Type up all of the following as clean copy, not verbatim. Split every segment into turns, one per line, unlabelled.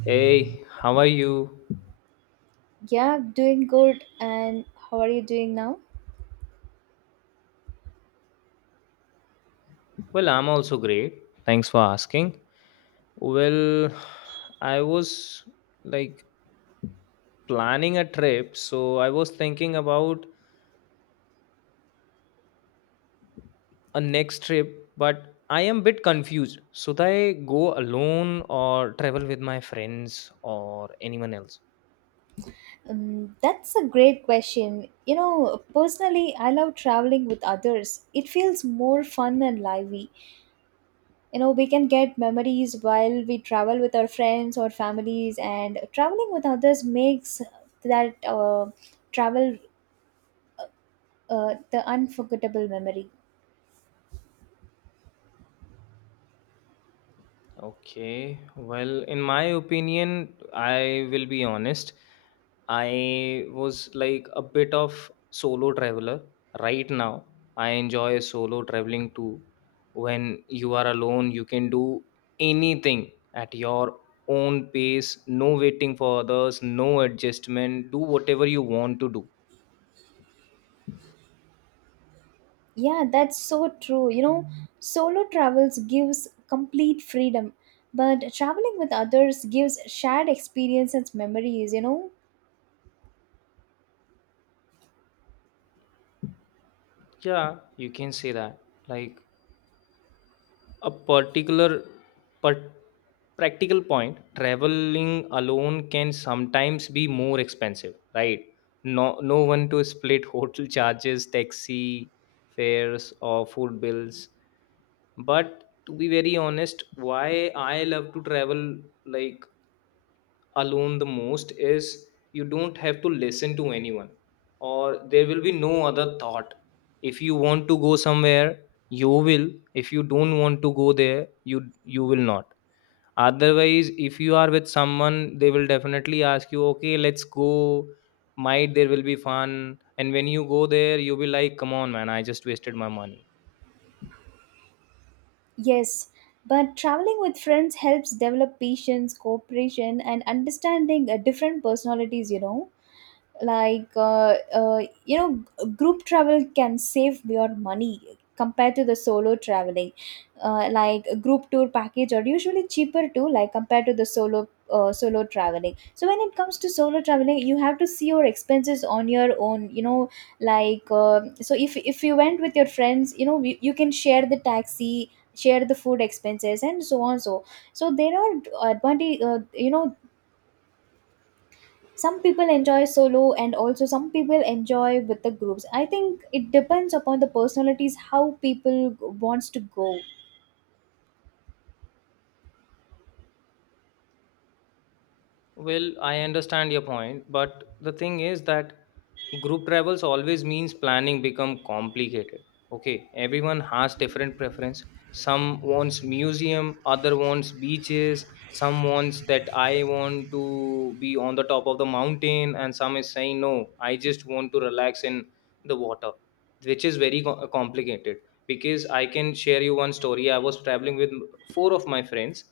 Hey, how are you?
Yeah, doing good. And how are you doing now?
Well, I'm also great. Thanks for asking. Well, I was like planning a trip, so I was thinking about a next trip, but I am bit confused. Should I go alone or travel with my friends or anyone else?
That's a great question. You know, personally, I love traveling with others. It feels more fun and lively. You know, we can get memories while we travel with our friends or families, and traveling with others makes that travel the unforgettable memory.
Okay. Well, in my opinion, I will be honest. I was a bit of solo traveler right now. I enjoy solo traveling too. When you are alone, you can do anything at your own pace, no waiting for others, no adjustment, do whatever you want to do.
Yeah, that's so true. You know, solo travels gives complete freedom, but traveling with others gives shared experience and memories, you know?
Yeah, you can say that. Like a particular but practical point, traveling alone can sometimes be more expensive, right? No, no one to split hotel charges, taxi fares or food bills. But to be very honest, why I love to travel like alone the most is you don't have to listen to anyone, or there will be no other thought. If you want to go somewhere, you will. If you don't want to go there, you you will not. Otherwise if you are with someone, they will definitely ask you, okay, let's go, might there will be fun, and when you go there, you'll be like, come on man, I just wasted my money.
Yes, but traveling with friends helps develop patience, cooperation, and understanding different personalities, you know? like uh, uh, you know Group travel can save your money compared to the solo traveling, like a group tour package are usually cheaper too, like compared to the solo traveling. So when it comes to solo traveling you have to see your expenses on your own, you know, so if you went with your friends, you know, you can share the taxi, share the food expenses and so on. So there are advantage, you know. Some people enjoy solo and also some people enjoy with the groups. I think it depends upon the personalities how people wants to go.
Well, I understand your point, but the thing is that group travels always means planning become complicated. Okay, everyone has different preference. Some wants museum, other wants beaches, some wants that I want to be on the top of the mountain, and some is saying no, I just want to relax in the water, which is very complicated. Because I can share you one story. I was traveling with four of my friends.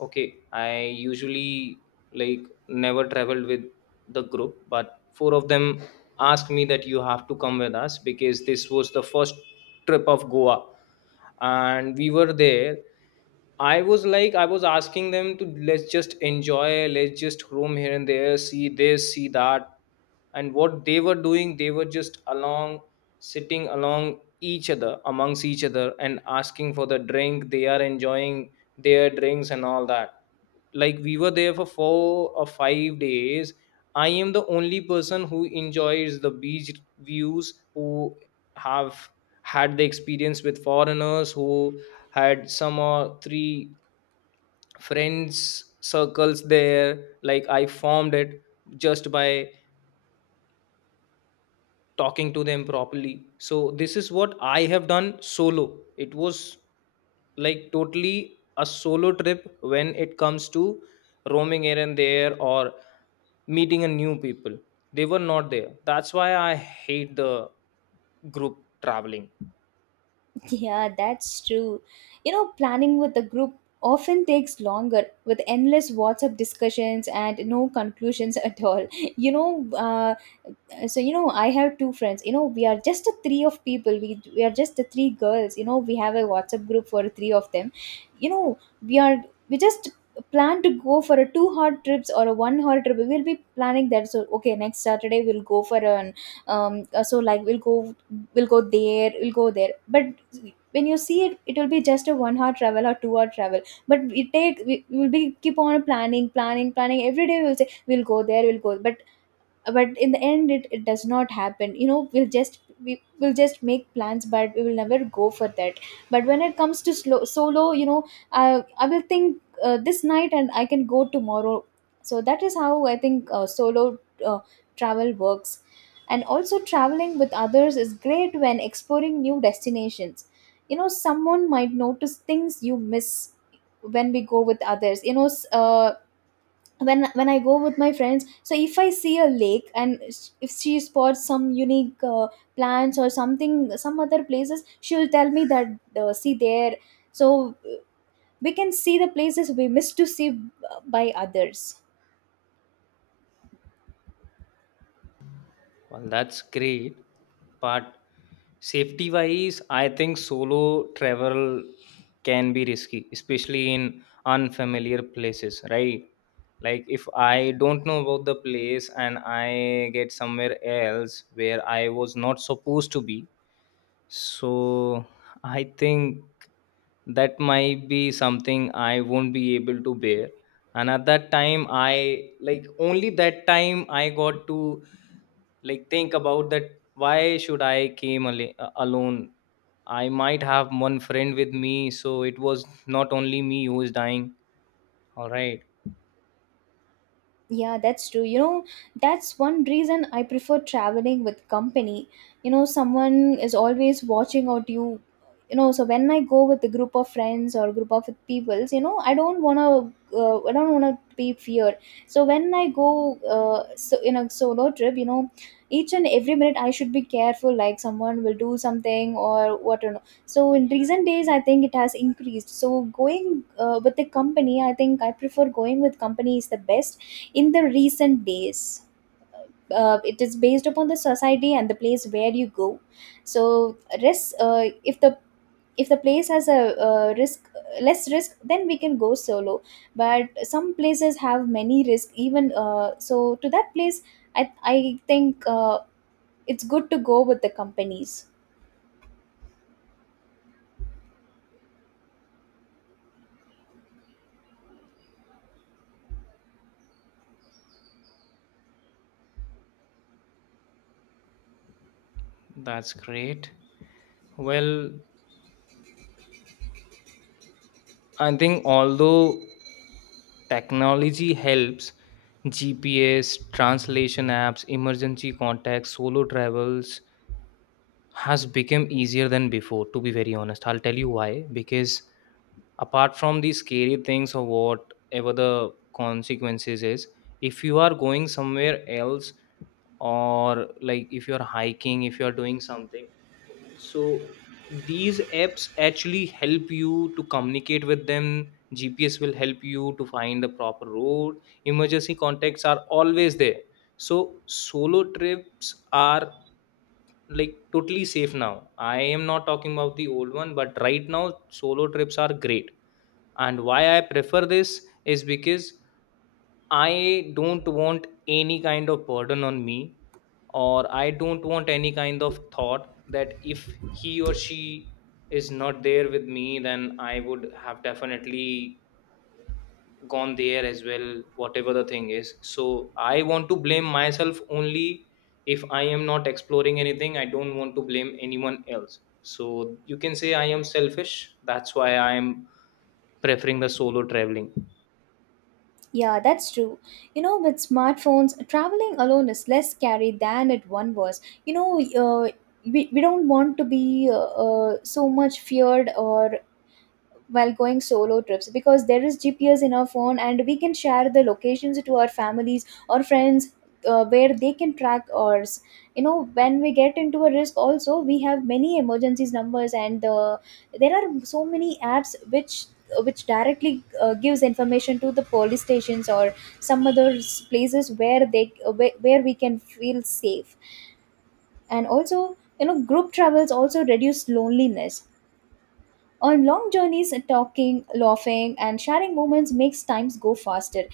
Okay, I usually never traveled with the group, but four of them asked me that you have to come with us because this was the first trip of Goa. And we were there. I was like, I was asking them to let's just enjoy, let's just roam here and there, see this, see that. And what they were doing, they were just along, sitting along each other, amongst each other, and asking for the drink. They are enjoying their drinks and all that. Like, we were there for four or five days. I am the only person who enjoys the beach views, who have had the experience with foreigners, who had some or three friends circles there. Like, I formed it just by talking to them properly. So this is what I have done solo. It was like totally a solo trip when it comes to roaming here and there or meeting a new people. They were not there. That's why I hate the group traveling.
Yeah, that's true. You know, planning with a group often takes longer, with endless WhatsApp discussions and no conclusions at all. You know, so you know, I have two friends, you know, we are just a three of people, we are just the three girls, you know, we have a WhatsApp group for three of them. You know, we are we just plan to go for a 2 hour trips or a 1 hour trip. We will be planning that, so okay, next Saturday we'll go for a so, like, we'll go there, but when you see it, it will be just a 1 hour travel or 2 hour travel, but we will be keep on planning, planning, planning every day. We'll say we'll go there, we'll go, but in the end it does not happen. You know, we will just make plans but we will never go for that. But when it comes to slow solo, you know, I will think this night and I can go tomorrow. So that is how I think, solo uh, travel works. And also traveling with others is great when exploring new destinations. You know, someone might notice things you miss. When we go with others, you know, when I go with my friends, so if I see a lake and if she spots some unique, plants or something, some other places, she'll tell me that, see there. So we can see the places we miss to see, by others.
Well, that's great. But safety wise, I think solo travel can be risky, especially in unfamiliar places, right? Like if I don't know about the place and I get somewhere else where I was not supposed to be, so I think that might be something I won't be able to bear. And at that time, I only that time I got to think about that, why should I alone. I might have one friend with me, so it was not only me who is dying, all right?
Yeah, that's true. You know, that's one reason I prefer traveling with company. You know, someone is always watching out you. You know, so when I go with a group of friends or group of peoples, you know, I don't wanna be fear. So when I go, so in a solo trip, you know, each and every minute I should be careful, like someone will do something or what. Or no. So in recent days, I think it has increased. So going with the company, I think I prefer going with company is the best in the recent days. It is based upon the society and the place where you go. So risk, if the place has a risk, less risk, then we can go solo, but some places have many risk even, so to that place I think, it's good to go with the companies.
That's great. Well, I think although technology helps, GPS, translation apps, emergency contacts, solo travels has become easier than before. To be very honest, I'll tell you why, because apart from the scary things or whatever the consequences is, if you are going somewhere else, or like if you're hiking, if you're doing something, so these apps actually help you to communicate with them. GPS will help you to find the proper road. Emergency contacts are always there. So solo trips are like totally safe now. I am not talking about the old one, but right now solo trips are great. And why I prefer this is because I don't want any kind of burden on me, or I don't want any kind of thought that if he or she is not there with me, then I would have definitely gone there as well. Whatever the thing is, so I want to blame myself only. If I am not exploring anything, I don't want to blame anyone else. So you can say I am selfish, that's why I am preferring the solo traveling.
Yeah, that's true. You know, with smartphones, traveling alone is less scary than it one was. You know, uh, we don't want to be so much feared or while going solo trips, because there is GPS in our phone and we can share the locations to our families or friends, where they can track ours. You know, when we get into a risk, also we have many emergencies numbers, and there are so many apps which directly, gives information to the police stations or some other places where where we can feel safe. And also, you know, group travels also reduce loneliness on long journeys. Talking, laughing, and sharing moments makes times go faster.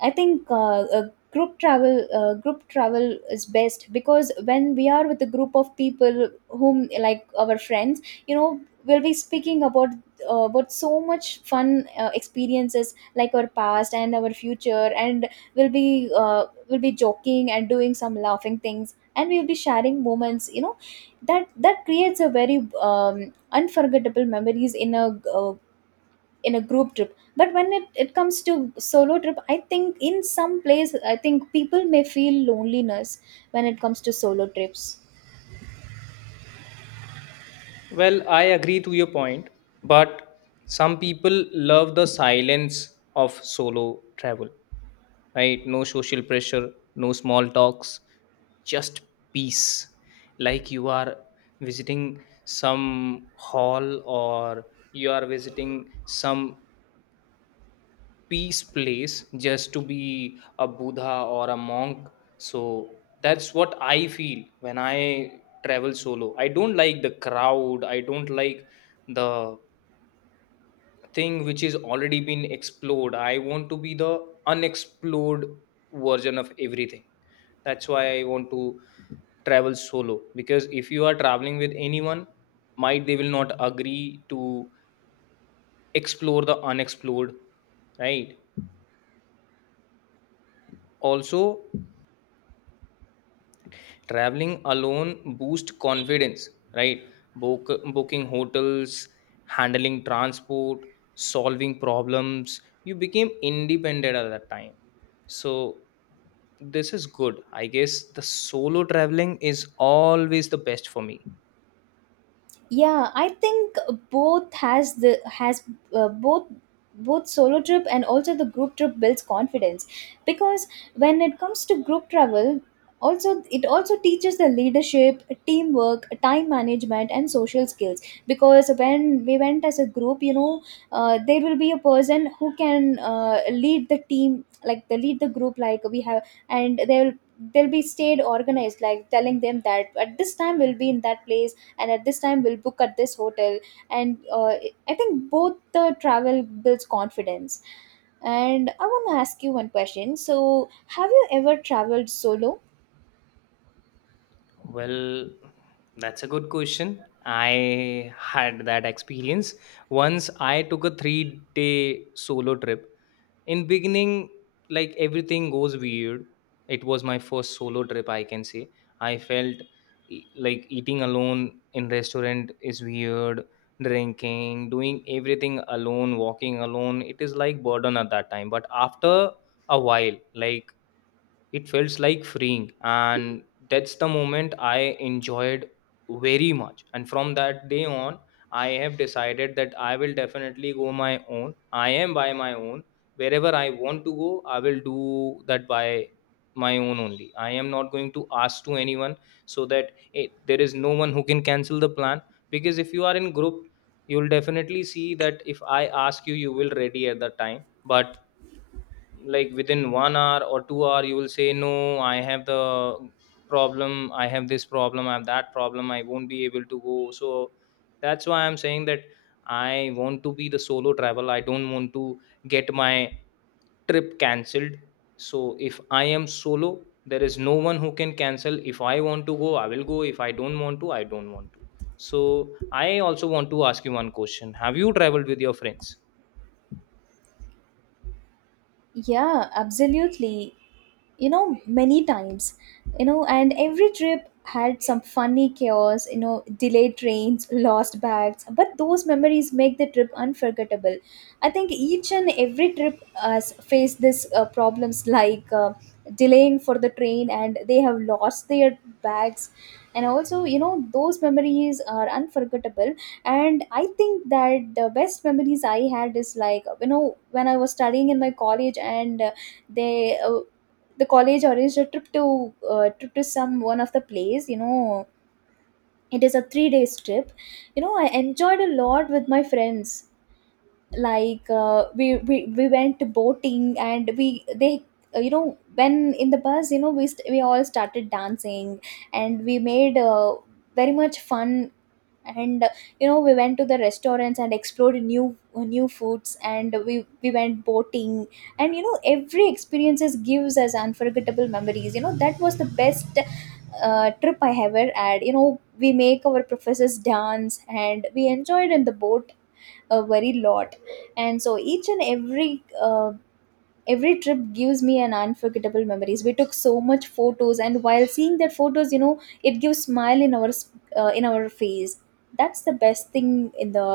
I think group travel is best, because when we are with a group of people whom like our friends, you know, we'll be speaking about, about so much fun, experiences like our past and our future, and we'll be, we'll be joking and doing some laughing things, and we'll be sharing moments. You know, that creates a very, unforgettable memories in a, in a group trip. But when it comes to solo trip, I think in some place I think people may feel loneliness when it comes to solo trips.
Well, I agree to your point, but some people love the silence of solo travel, right? No social pressure, no small talks, just peace. Like you are visiting some hall, or you are visiting some peace place, just to be a Buddha or a monk. So that's what I feel. When I travel solo, I don't like the crowd, I don't like the thing which is already been explored. I want to be the unexplored version of everything. That's why I want to travel solo, because if you are traveling with anyone, might they will not agree to explore the unexplored, right? Also, traveling alone boost confidence, right? Book, Booking hotels, handling transport, solving problems, you became independent at that time. So this is good. I guess the solo traveling is always the best for me.
Yeah, I think both has the has both both solo trip and also the group trip builds confidence, because when it comes to group travel, also it also teaches the leadership, teamwork, time management and social skills. Because when we went as a group, you know, there will be a person who can, lead the team, like the lead the group like we have. And they'll be stayed organized, like telling them that at this time we'll be in that place, and at this time we'll book at this hotel. And I think both the travel builds confidence. And I want to ask you one question, so have you ever traveled solo?
Well, that's a good question. I had that experience. Once I took a three day solo trip. In beginning, like everything goes weird. It was my first solo trip, I can say. I felt like eating alone in restaurant is weird, drinking, doing everything alone, walking alone, it is like burden at that time. But after a while, like it felt like freeing, and that's the moment I enjoyed very much. And from that day on, I have decided that I will definitely go my own. I am by my own. Wherever I want to go, I will do that by my own only. I am not going to ask to anyone, so that there is no one who can cancel the plan. Because if you are in group, you'll definitely see that if I ask you, you will ready at the time, but like within one hour or two hour you will say, no, I have the problem, I have this problem, I have that problem, I won't be able to go. So that's why I'm saying that I want to be the solo travel. I don't want to get my trip cancelled. So if I am solo, there is no one who can cancel. If I want to go, I will go. If I don't want to, I don't want to. So I also want to ask you one question, have you traveled with your friends?
Yeah, absolutely. You know, many times. You know, and every trip had some funny chaos, you know, delayed trains, lost bags, but those memories make the trip unforgettable. I think each and every trip has faced this, problems, like, delaying for the train and they have lost their bags. And also, you know, those memories are unforgettable. And I think that the best memories I had is, like, you know, when I was studying in my college, and they uh, the college arranged a trip to, trip to some one of the place. You know, it is a 3 days trip. You know, I enjoyed a lot with my friends. We went boating, and we they you know when in the bus, you know, we all started dancing. And we made, very much fun. And you know, we went to the restaurants and explored new, new foods, and we went boating. And you know, every experiences gives us unforgettable memories. You know, that was the best, trip I ever had. You know, we make our professors dance and we enjoyed in the boat a very lot. And so each and every, every trip gives me an unforgettable memories. We took so much photos and while seeing that photos, you know, it gives smile in our in our face. That's the best thing in the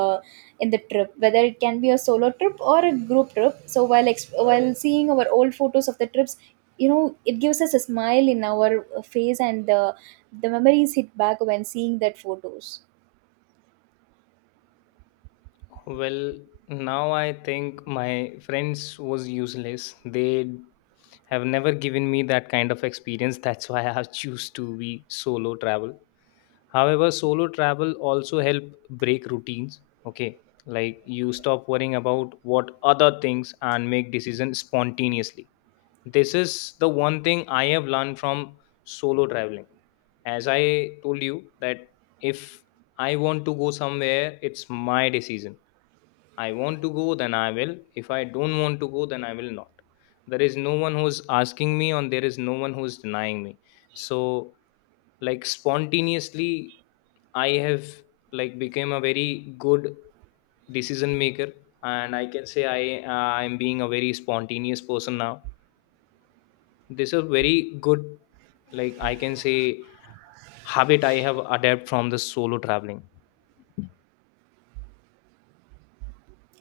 trip, whether it can be a solo trip or a group trip. So while while seeing our old photos of the trips, you know, it gives us a smile in our face, and the memories hit back when seeing that photos.
Well, now I think my friends was useless. They have never given me that kind of experience. That's why I have choose to be solo travel. However, solo travel also help break routines. Okay, like you stop worrying about what other things and make decisions spontaneously. This is the one thing I have learned from solo traveling. As I told you that if I want to go somewhere, it's my decision. I want to go, then I will. If I don't want to go, then I will not. There is no one who's asking me, and there is no one who's denying me. So, like spontaneously, I have became a very good decision maker, and I can say I I'm being a very spontaneous person now. This is a very good, like I can say habit I have adapted from the solo traveling.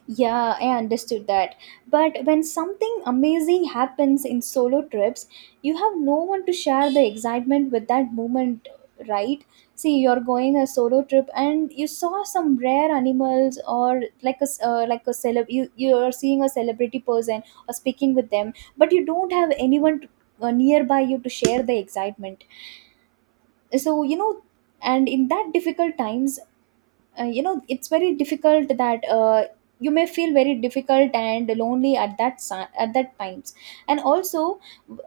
Yeah, I understood that. But when something amazing happens in solo trips, you have no one to share the excitement with that moment, right? See, you're going a solo trip and you saw some rare animals, or like a like a celeb, you're seeing a celebrity person or speaking with them, but you don't have anyone to, nearby you to share the excitement. So, you know, and in that difficult times, you know, it's very difficult that, you may feel very difficult and lonely at that at that times. And also,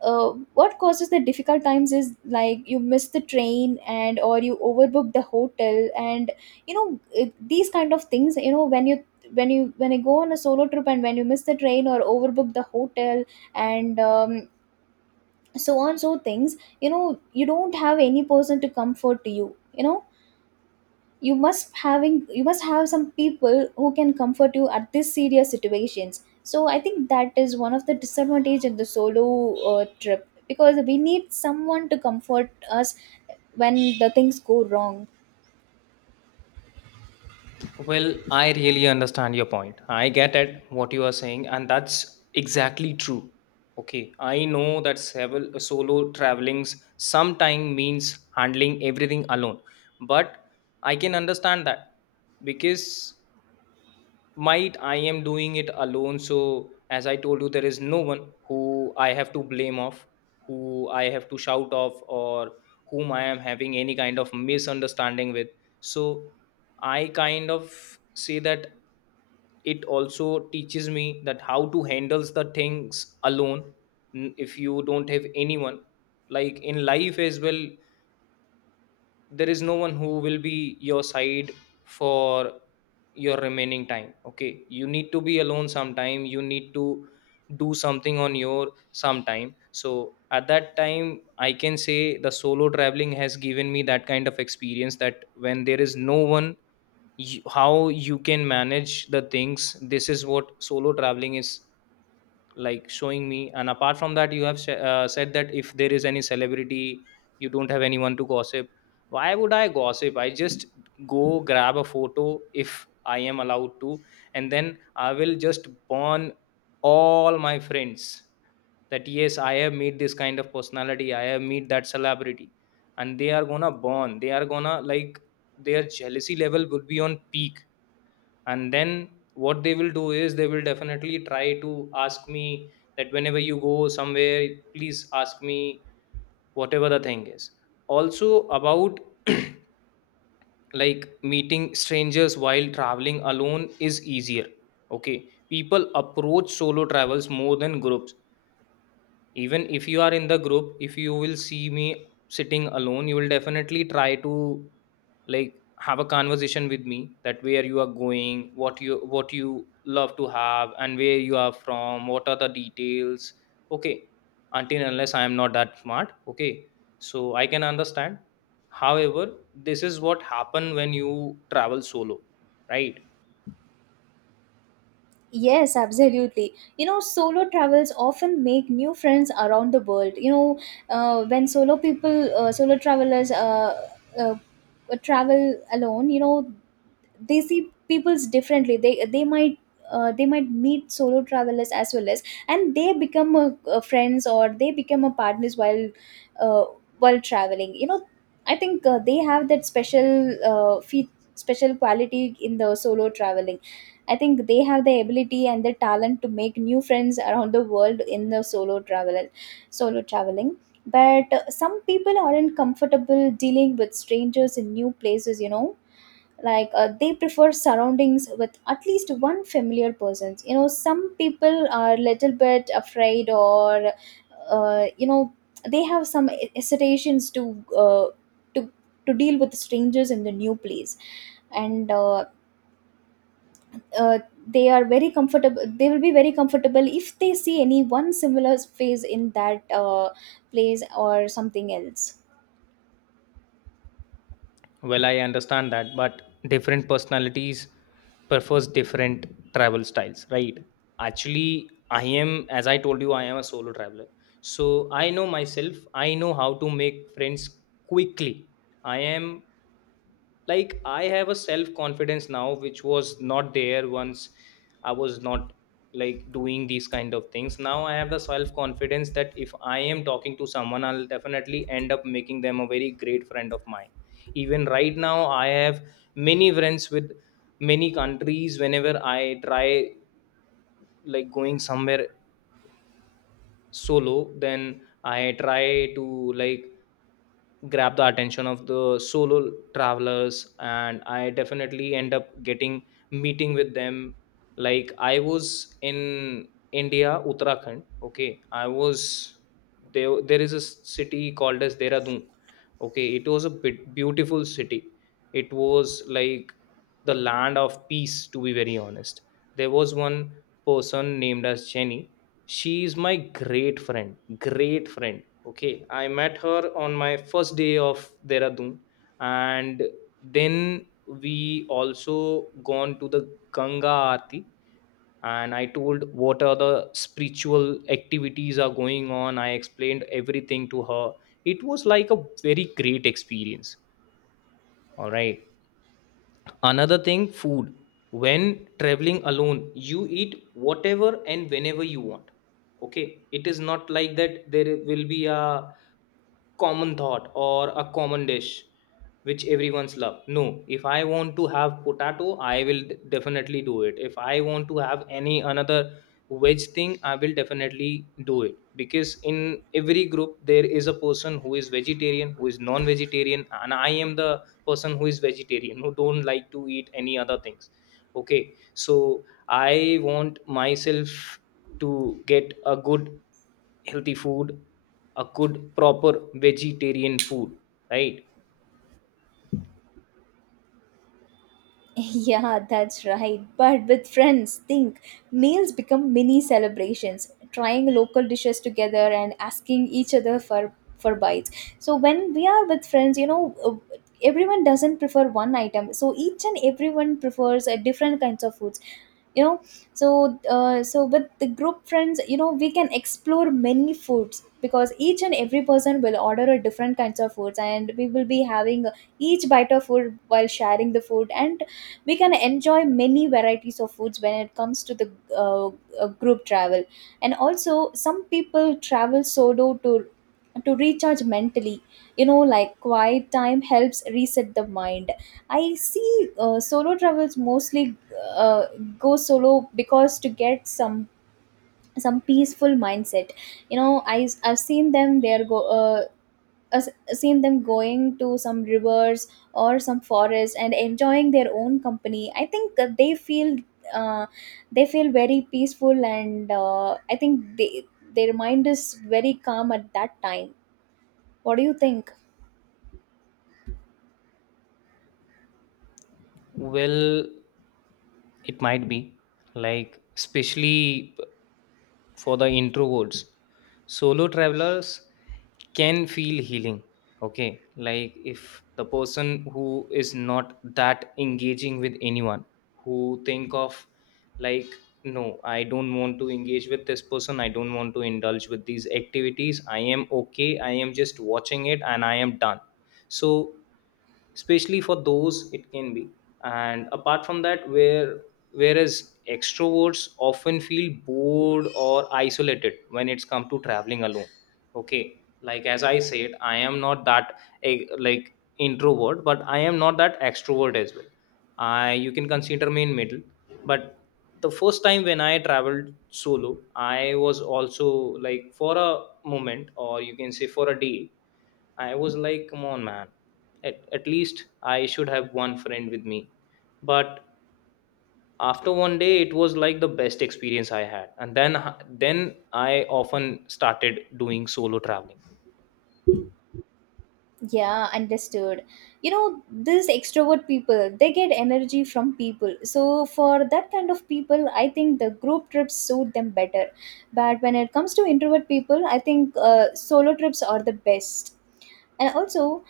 what causes the difficult times is like you miss the train and, or you overbook the hotel, and you know these kind of things. You know, when you when you go on a solo trip and when you miss the train or overbook the hotel, and so on so things, you know, you don't have any person to comfort you. You know, you must have some people who can comfort you at these serious situations. So I think that is one of the disadvantage in the solo, trip, because we need someone to comfort us when the things go wrong.
Well, I really understand your point. I get at what you are saying, and that's exactly true. Okay, I know that several solo travelings sometimes means handling everything alone, but I can understand that because might I am doing it alone. So, as I told you, there is no one who I have to blame off, who I have to shout off, or whom I am having any kind of misunderstanding with. So I kind of say that it also teaches me that how to handles the things alone. If you don't have anyone, like in life as well, there is no one who will be your side for your remaining time. Okay, you need to be alone sometime, you need to do something on your sometime. So at that time I can say the solo traveling has given me that kind of experience, that when there is no one you, how you can manage the things. This is what solo traveling is like showing me. And apart from that, you have said that if there is any celebrity you don't have anyone to gossip. Why would I gossip? I just go grab a photo if I am allowed to, and then I will just burn all my friends that yes, I have meet this kind of personality, I have meet that celebrity. And they are gonna burn, they are gonna like, their jealousy level would be on peak. And then what they will do is they will definitely try to ask me that whenever you go somewhere, please ask me, whatever the thing is. Also about like meeting strangers while traveling alone is easier. Okay, people approach solo travels more than groups. Even if you are in the group, if you will see me sitting alone, you will definitely try to like have a conversation with me that where you are going, what you love to have, and where you are from, what are the details. Okay, until and unless I am not that smart. Okay, so I can understand. However, this is what happen when you travel solo, right?
Yes, absolutely. You know, solo travels often make new friends around the world. You know, when solo people, solo travelers uh, travel alone, you know, they see peoples differently. They might they might meet solo travelers as well as, and they become a friends, or they become a partners uh, while traveling. You know, I think they have that special special quality in the solo traveling. I think they have the ability and the talent to make new friends around the world in the solo travel, solo traveling. But some people aren't comfortable dealing with strangers in new places. You know, like they prefer surroundings with at least one familiar person. You know, some people are little bit afraid, or uh, you know, they have some hesitations to to to deal with strangers in the new place, and uh, they will be very comfortable if they see any one similar face in that place or something else.
Well, I understand that, but different personalities prefers different travel styles, right? Actually, I am, as I told you, I am a solo traveler. So I know myself. I know how to make friends quickly. I am like I have a self confidence now which was not there once. I was not like doing these kind of things. Now I have the self confidence that if I am talking to someone, I'll definitely end up making them a very great friend of mine. Even right now I have many friends with many countries. Whenever I try like going somewhere solo, then I try to like grab the attention of the solo travelers, and I definitely end up getting meeting with them. Like I was in India, Uttarakhand. Okay, I was there, there is a city called as Dehradun. Okay, it was a bit beautiful city. It was like the land of peace, to be very honest. There was one person named as Jenny. She is my great friend. Great friend. Okay, I met her on my first day of Dehradun, and then we also gone to the Ganga Aarti, and I told what are the spiritual activities are going on. I explained everything to her. It was like a very great experience. All right. Another thing, food. When traveling alone, you eat whatever and whenever you want. Okay, it is not like that there will be a common thought or a common dish which everyone's love. No, if I want to have potato, I will definitely do it. If I want to have any another veg thing, I will definitely do it, because in every group there is a person who is vegetarian, who is non vegetarian, and I am the person who is vegetarian who don't like to eat any other things. Okay, so I want myself to get a good healthy food, a good proper vegetarian food, right?
Yeah, that's right, but with friends think meals become mini celebrations, trying local dishes together and asking each other for bites. So when we are with friends, you know, everyone doesn't prefer one item, so each and everyone prefers a different kinds of food, you know. So so with the group friends, you know, we can explore many foods, because each and every person will order a different kinds of foods, and we will be having each bite of food while sharing the food, and we can enjoy many varieties of foods when it comes to the uh, group travel. And also some people travel solo to recharge mentally, you know, like quiet time helps reset the mind. I see. Solo travels mostly uh, go solo because to get some peaceful mindset. You know, I've seen them, they're go I've seen them going to some rivers or some forest and enjoying their own company. I think that uh, they feel very peaceful, and I think they, their mind is very calm at that time. What do you think?
Well, it might be like especially for the introverts, solo travelers can feel healing. Okay, like if the person who is not that engaging with anyone, who think of like, no, I don't want to engage with this person, I don't want to indulge with these activities, I am okay, I am just watching it and I am done. So especially for those it can be. And apart from that, where whereas extroverts often feel bored or isolated when it's come to traveling alone. Okay, like as I said, I am not that like introvert, but I am not that extrovert as well. I, you can consider me in middle. But the first time when I traveled solo, I was also like for a moment, or you can say for a day, I was like, come on, man. At least I should have one friend with me. But after one day, it was like the best experience I had. And then I often started doing solo traveling.
Yeah, understood. You know, these extrovert people, they get energy from people. So for that kind of people, I think the group trips suit them better. But when it comes to introvert people, I think solo trips are the best. And also,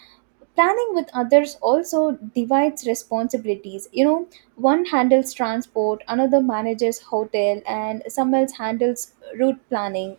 planning with others also divides responsibilities. You know, one handles transport, another manages hotel, and someone else handles route planning.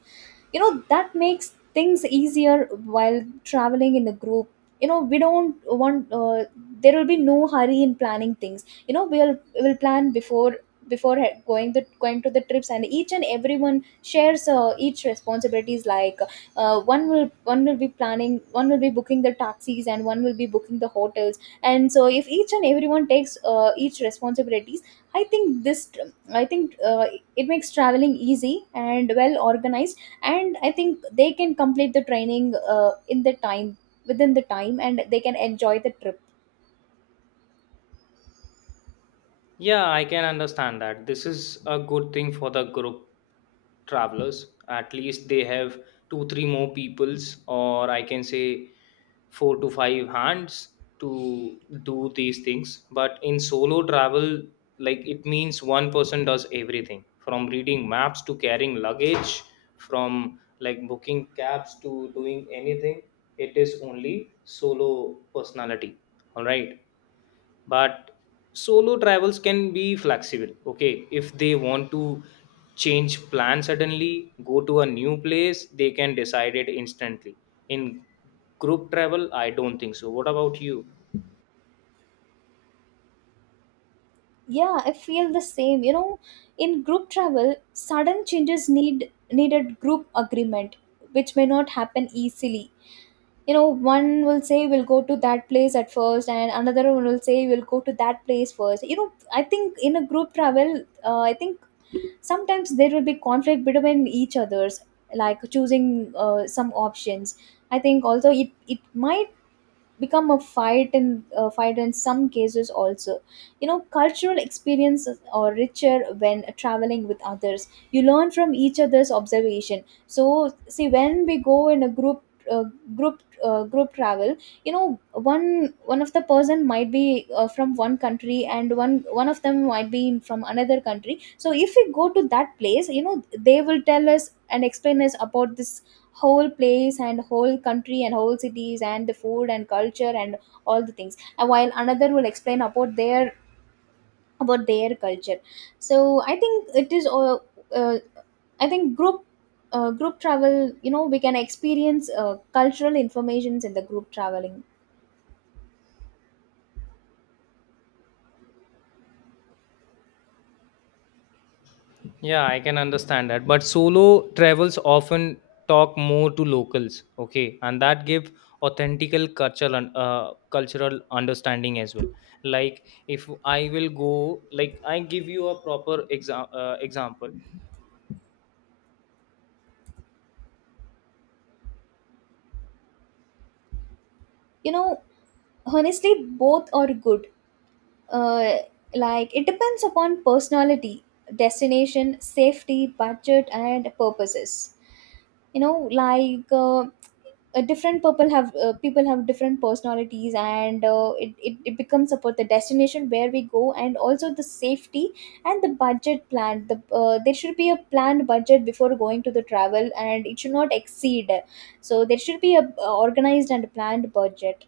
You know, that makes things easier while traveling in a group. You know, we don't want there will be no hurry in planning things. You know, we'll plan before going to the trips, and each and everyone shares each responsibilities, like one will be planning, one will be booking the taxis, and one will be booking the hotels. And so if each and everyone takes each responsibilities, I think this, I think it makes traveling easy and well organized, and I think they can complete the training in the time within the time, and they can enjoy the trip.
Yeah, I can understand that. This is a good thing for the group travelers. At least they have two three more peoples, or I can say four to five hands to do these things. But in solo travel, like it means one person does everything from reading maps to carrying luggage, from like booking cabs to doing anything. It is only solo personality. All right. But solo travels can be flexible. Okay, if they want to change plan suddenly, go to a new place, they can decide it instantly. In group travel I don't think so. What about you?
Yeah, I feel the same, you know. In group travel, sudden changes needed group agreement, which may not happen easily. You know, one will say we'll go to that place at first, and another one will say we'll go to that place first. You know, I think in a group travel, I think sometimes there will be conflict between each others, like choosing some options. I think also it might become a fight in fight in some cases also. You know, cultural experiences are richer when traveling with others. You learn from each other's observation. So see, when we go in a group, uh, group travel, you know, one of the person might be from one country, and one of them might be from another country. So if we go to that place, you know, they will tell us and explain us about this whole place and whole country and whole cities and the food and culture and all the things, and while another will explain about their culture. So I think it is uh, I think group travel, you know, we can experience cultural informations in the group traveling.
Yeah, I can understand that. But solo travels often talk more to locals. Okay, and that give authentical cultural cultural understanding as well. Like if I will go, like I give you a proper example.
You know, honestly, both are good. uh, like, it depends upon personality, destination, safety, budget and purposes. You know, like different people have different personalities, and it becomes about the destination where we go, and also the safety and the budget plan. There should be a planned budget before going to the travel, and it should not exceed. So there should be a organized and planned budget.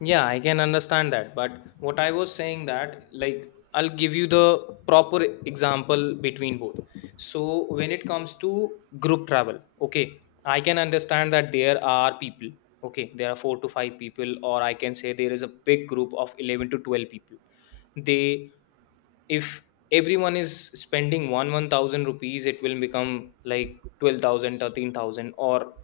Yeah, I can understand that. But what I was saying that, like, I'll give you the proper example between both. So, when it comes to group travel, okay, I can understand that there are people, okay, there are four to five people, or I can say there is a big group of 11 to 12 people. They, if everyone is spending 1000 rupees, it will become like 12,000, 13,000, or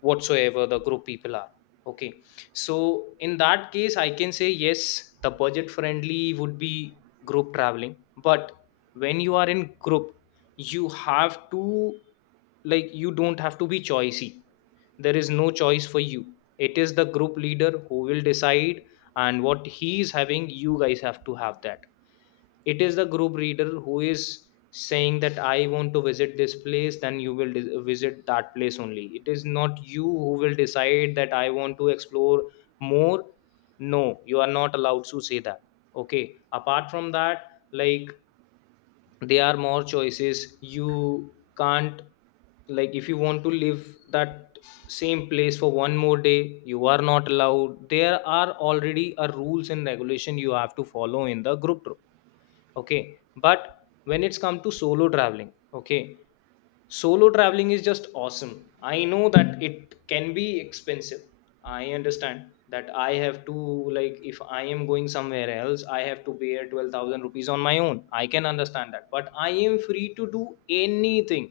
whatsoever the group people are, okay. So in that case, I can say yes, the budget friendly would be group traveling. But when you are in group, you have to like you don't have to be choicy. There is no choice for you. It is the group leader who will decide, and what he is having, you guys have to have that. It is the group leader who is saying that I want to visit this place, then you will visit that place only. It is not you who will decide that I want to explore more. No, you are not allowed to say that. Okay, apart from that, like there are more choices you can't like, if you want to live that same place for one more day you are not allowed. There are already a rules and regulation you have to follow in the group trip. Okay, but when it's come to solo traveling, okay, solo traveling is just awesome. I know that it can be expensive. I understand that I have to like if I am going somewhere else I have to pay 12,000 rupees on my own. I can understand that, but I am free to do anything.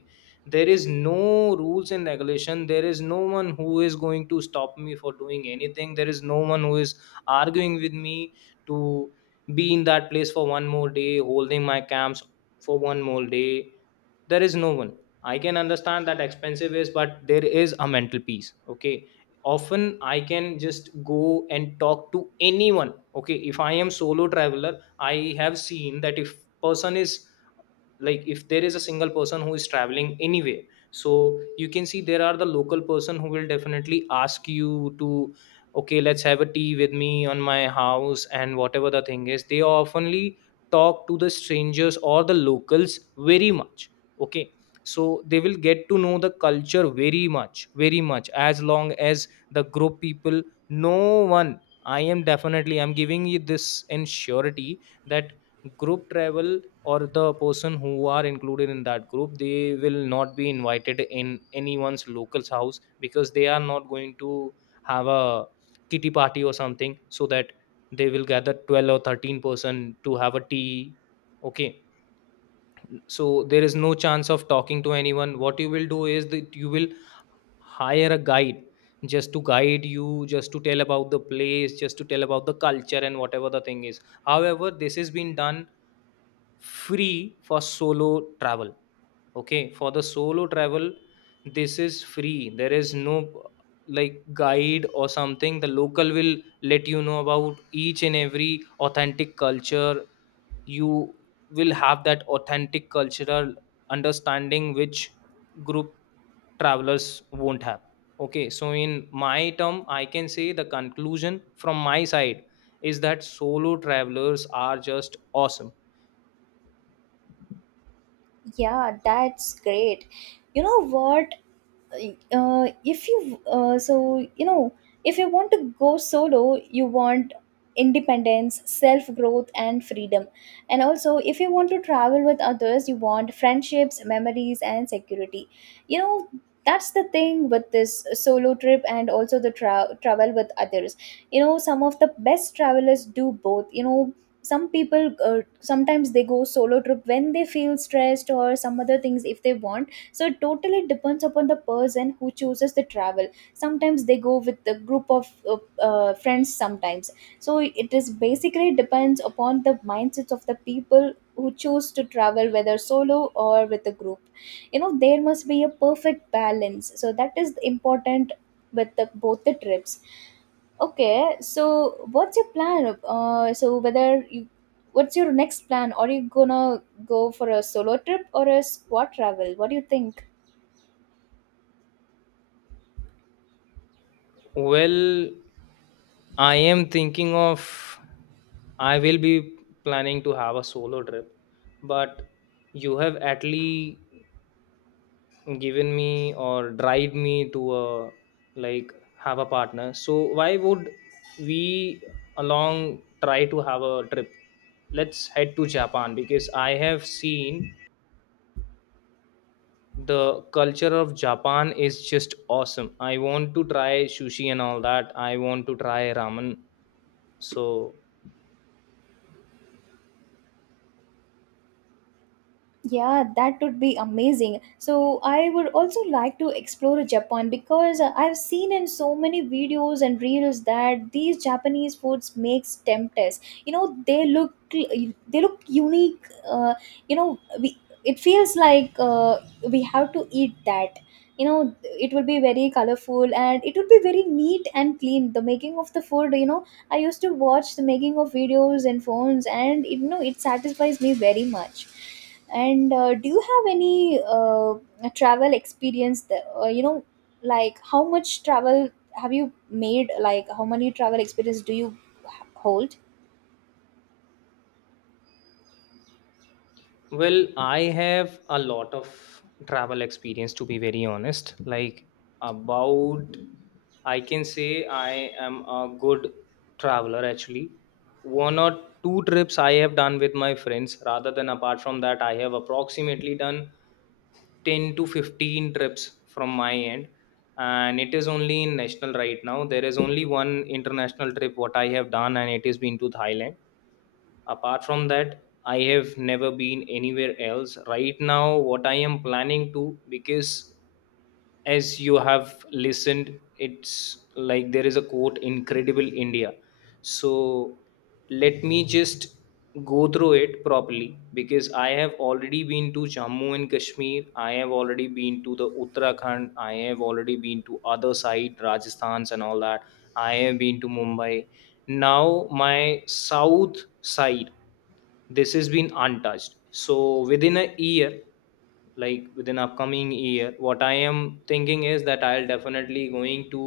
There is no rules and regulation. There is no one who is going to stop me for doing anything. There is no one who is arguing with me to be in that place for one more day, holding my camps for one more day. There is no one. I can understand that expensive is, but there is a mental peace. Okay, often I can just go and talk to anyone. Okay, if I am solo traveler, I have seen that if person is like if there is a single person who is traveling anywhere, so you can see there are the local person who will definitely ask you to, okay, let's have a tea with me on my house, and whatever the thing is, they oftenly talk to the strangers or the locals very much. Okay, so they will get to know the culture very much very much, as long as the group people, no one. I am definitely, I'm giving you this in surety, that group travel, or the person who are included in that group, they will not be invited in anyone's local's house, because they are not going to have a kitty party or something, so that they will gather 12 or 13 person to have a tea. Okay, so there is no chance of talking to anyone. What you will do is that you will hire a guide, just to guide you, just to tell about the place, just to tell about the culture, and whatever the thing is. However, this has been done free for solo travel. Okay, for the solo travel, this is free. There is no like guide or something, the local will let you know about each and every authentic culture. You will have that authentic cultural understanding which group travelers won't have. Okay, so in my term I can say the conclusion from my side is that solo travelers are just awesome.
Yeah, that's great. You know what, uh, if you so you know, if you want to go solo, you want independence, self growth and freedom. And also if you want to travel with others, you want friendships, memories and security. You know, that's the thing with this solo trip and also the travel with others. You know, some of the best travelers do both. You know, some people sometimes they go solo trip when they feel stressed or some other things, if they want. So it totally depends upon the person who chooses the travel. Sometimes they go with the group of friends sometimes. So it is basically depends upon the mindsets of the people who choose to travel, whether solo or with a group. You know, there must be a perfect balance, so that is important with the, both the trips. Okay, so what's your plan, so whether you, what's your next plan? Are you gonna go for a solo trip or a squad travel? What do you think?
Well, I am thinking of, I will be planning to have a solo trip, but you have at least given me or drive me to a like have a partner. So why would we along try to have a trip? Let's head to Japan because I have seen the culture of Japan is just awesome. I want to try sushi and all that. I want to try ramen. So.
Yeah, that would be amazing. So I would also like to explore Japan, because I've seen in so many videos and reels that these Japanese foods makes tempters. You know, they look unique. You know, we, it feels like we have to eat that. You know, it would be very colorful, and it would be very neat and clean. The making of the food, you know, I used to watch the making of videos and phones, and you know, it satisfies me very much. And do you have any travel experience? That, you know, like how much travel have you made? Like, how many travel experience do you hold?
Well, I have a lot of travel experience, to be very honest. Like about I can say I am a good traveler actually. One or two trips I have done with my friends rather than apart from that I have approximately done 10 to 15 trips from my end, and it is only in national right now. There is only one international trip what I have done and it has been to Thailand. Apart from that I have never been anywhere else right now. What I am planning to, because as you have listened it's like there is a quote incredible India. So let me just go through it properly, because I have already been to Jammu and Kashmir, I have already been to the Uttarakhand, I have already been to other side Rajasthans and all that. I have been to Mumbai. Now my south side, this has been untouched. So within a year, like within upcoming year, what I am thinking is that I'll definitely going to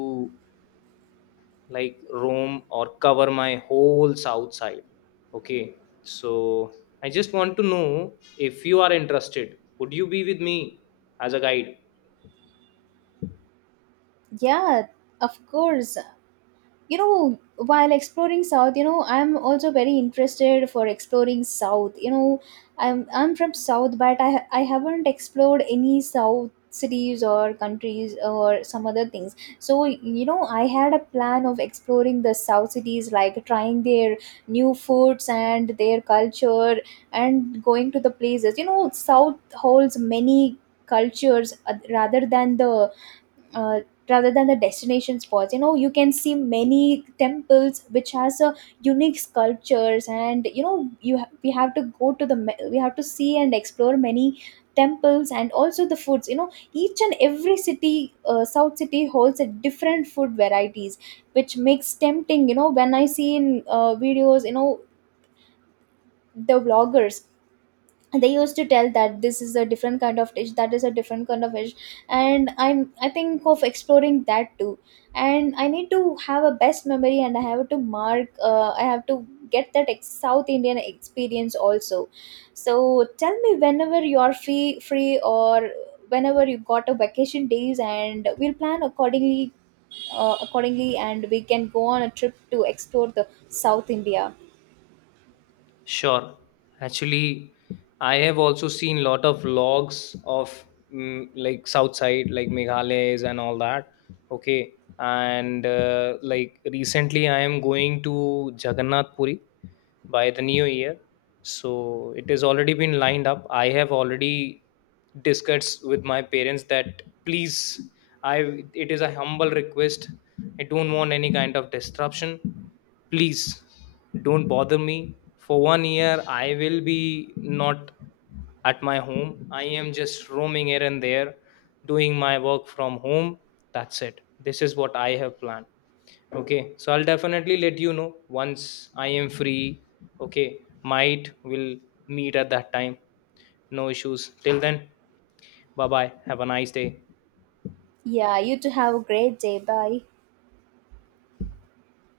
like roam or cover my whole south side. Okay, so I just want to know if you are interested, would you be with me as a guide?
Yeah, of course. You know, while exploring south, you know, I'm also very interested for exploring south. You know, I'm from south, but I haven't explored any south cities or countries or some other things. So you know, I had a plan of exploring the south cities, like trying their new foods and their culture and going to the places. You know, south holds many cultures, uh, rather than the destination spots. You know, you can see many temples which has a unique sculptures, and you know, you we have to go to the we have to see and explore many temples. And also the foods, you know, each and every city, south city, holds a different food varieties, which makes tempting. You know, when I see in videos, you know, the vloggers, they used to tell that this is a different kind of dish, that is a different kind of dish, and I am, I think of exploring that too. And I need to have a best memory, and I have to mark I have to get that south Indian experience also. So tell me whenever you are free free, or whenever you got a vacation days, and we'll plan accordingly. And we can go on a trip to explore the south India.
Sure. Actually, I have also seen lot of logs of like south side, like Meghalaya's and all that. Okay, and like recently, I am going to Jagannath Puri by the new year, so it has already been lined up. I have already discussed with my parents that please, I, it is a humble request, I don't want any kind of disruption. Please don't bother me for one year. I will be not at my home. I am just roaming here and there, doing my work from home. That's it. This is what I have planned. Okay, so I'll definitely let you know once I am free. Okay, might will meet at that time. No issues. Till then, bye bye. Have a nice day.
Yeah, you too, have a great day, bye.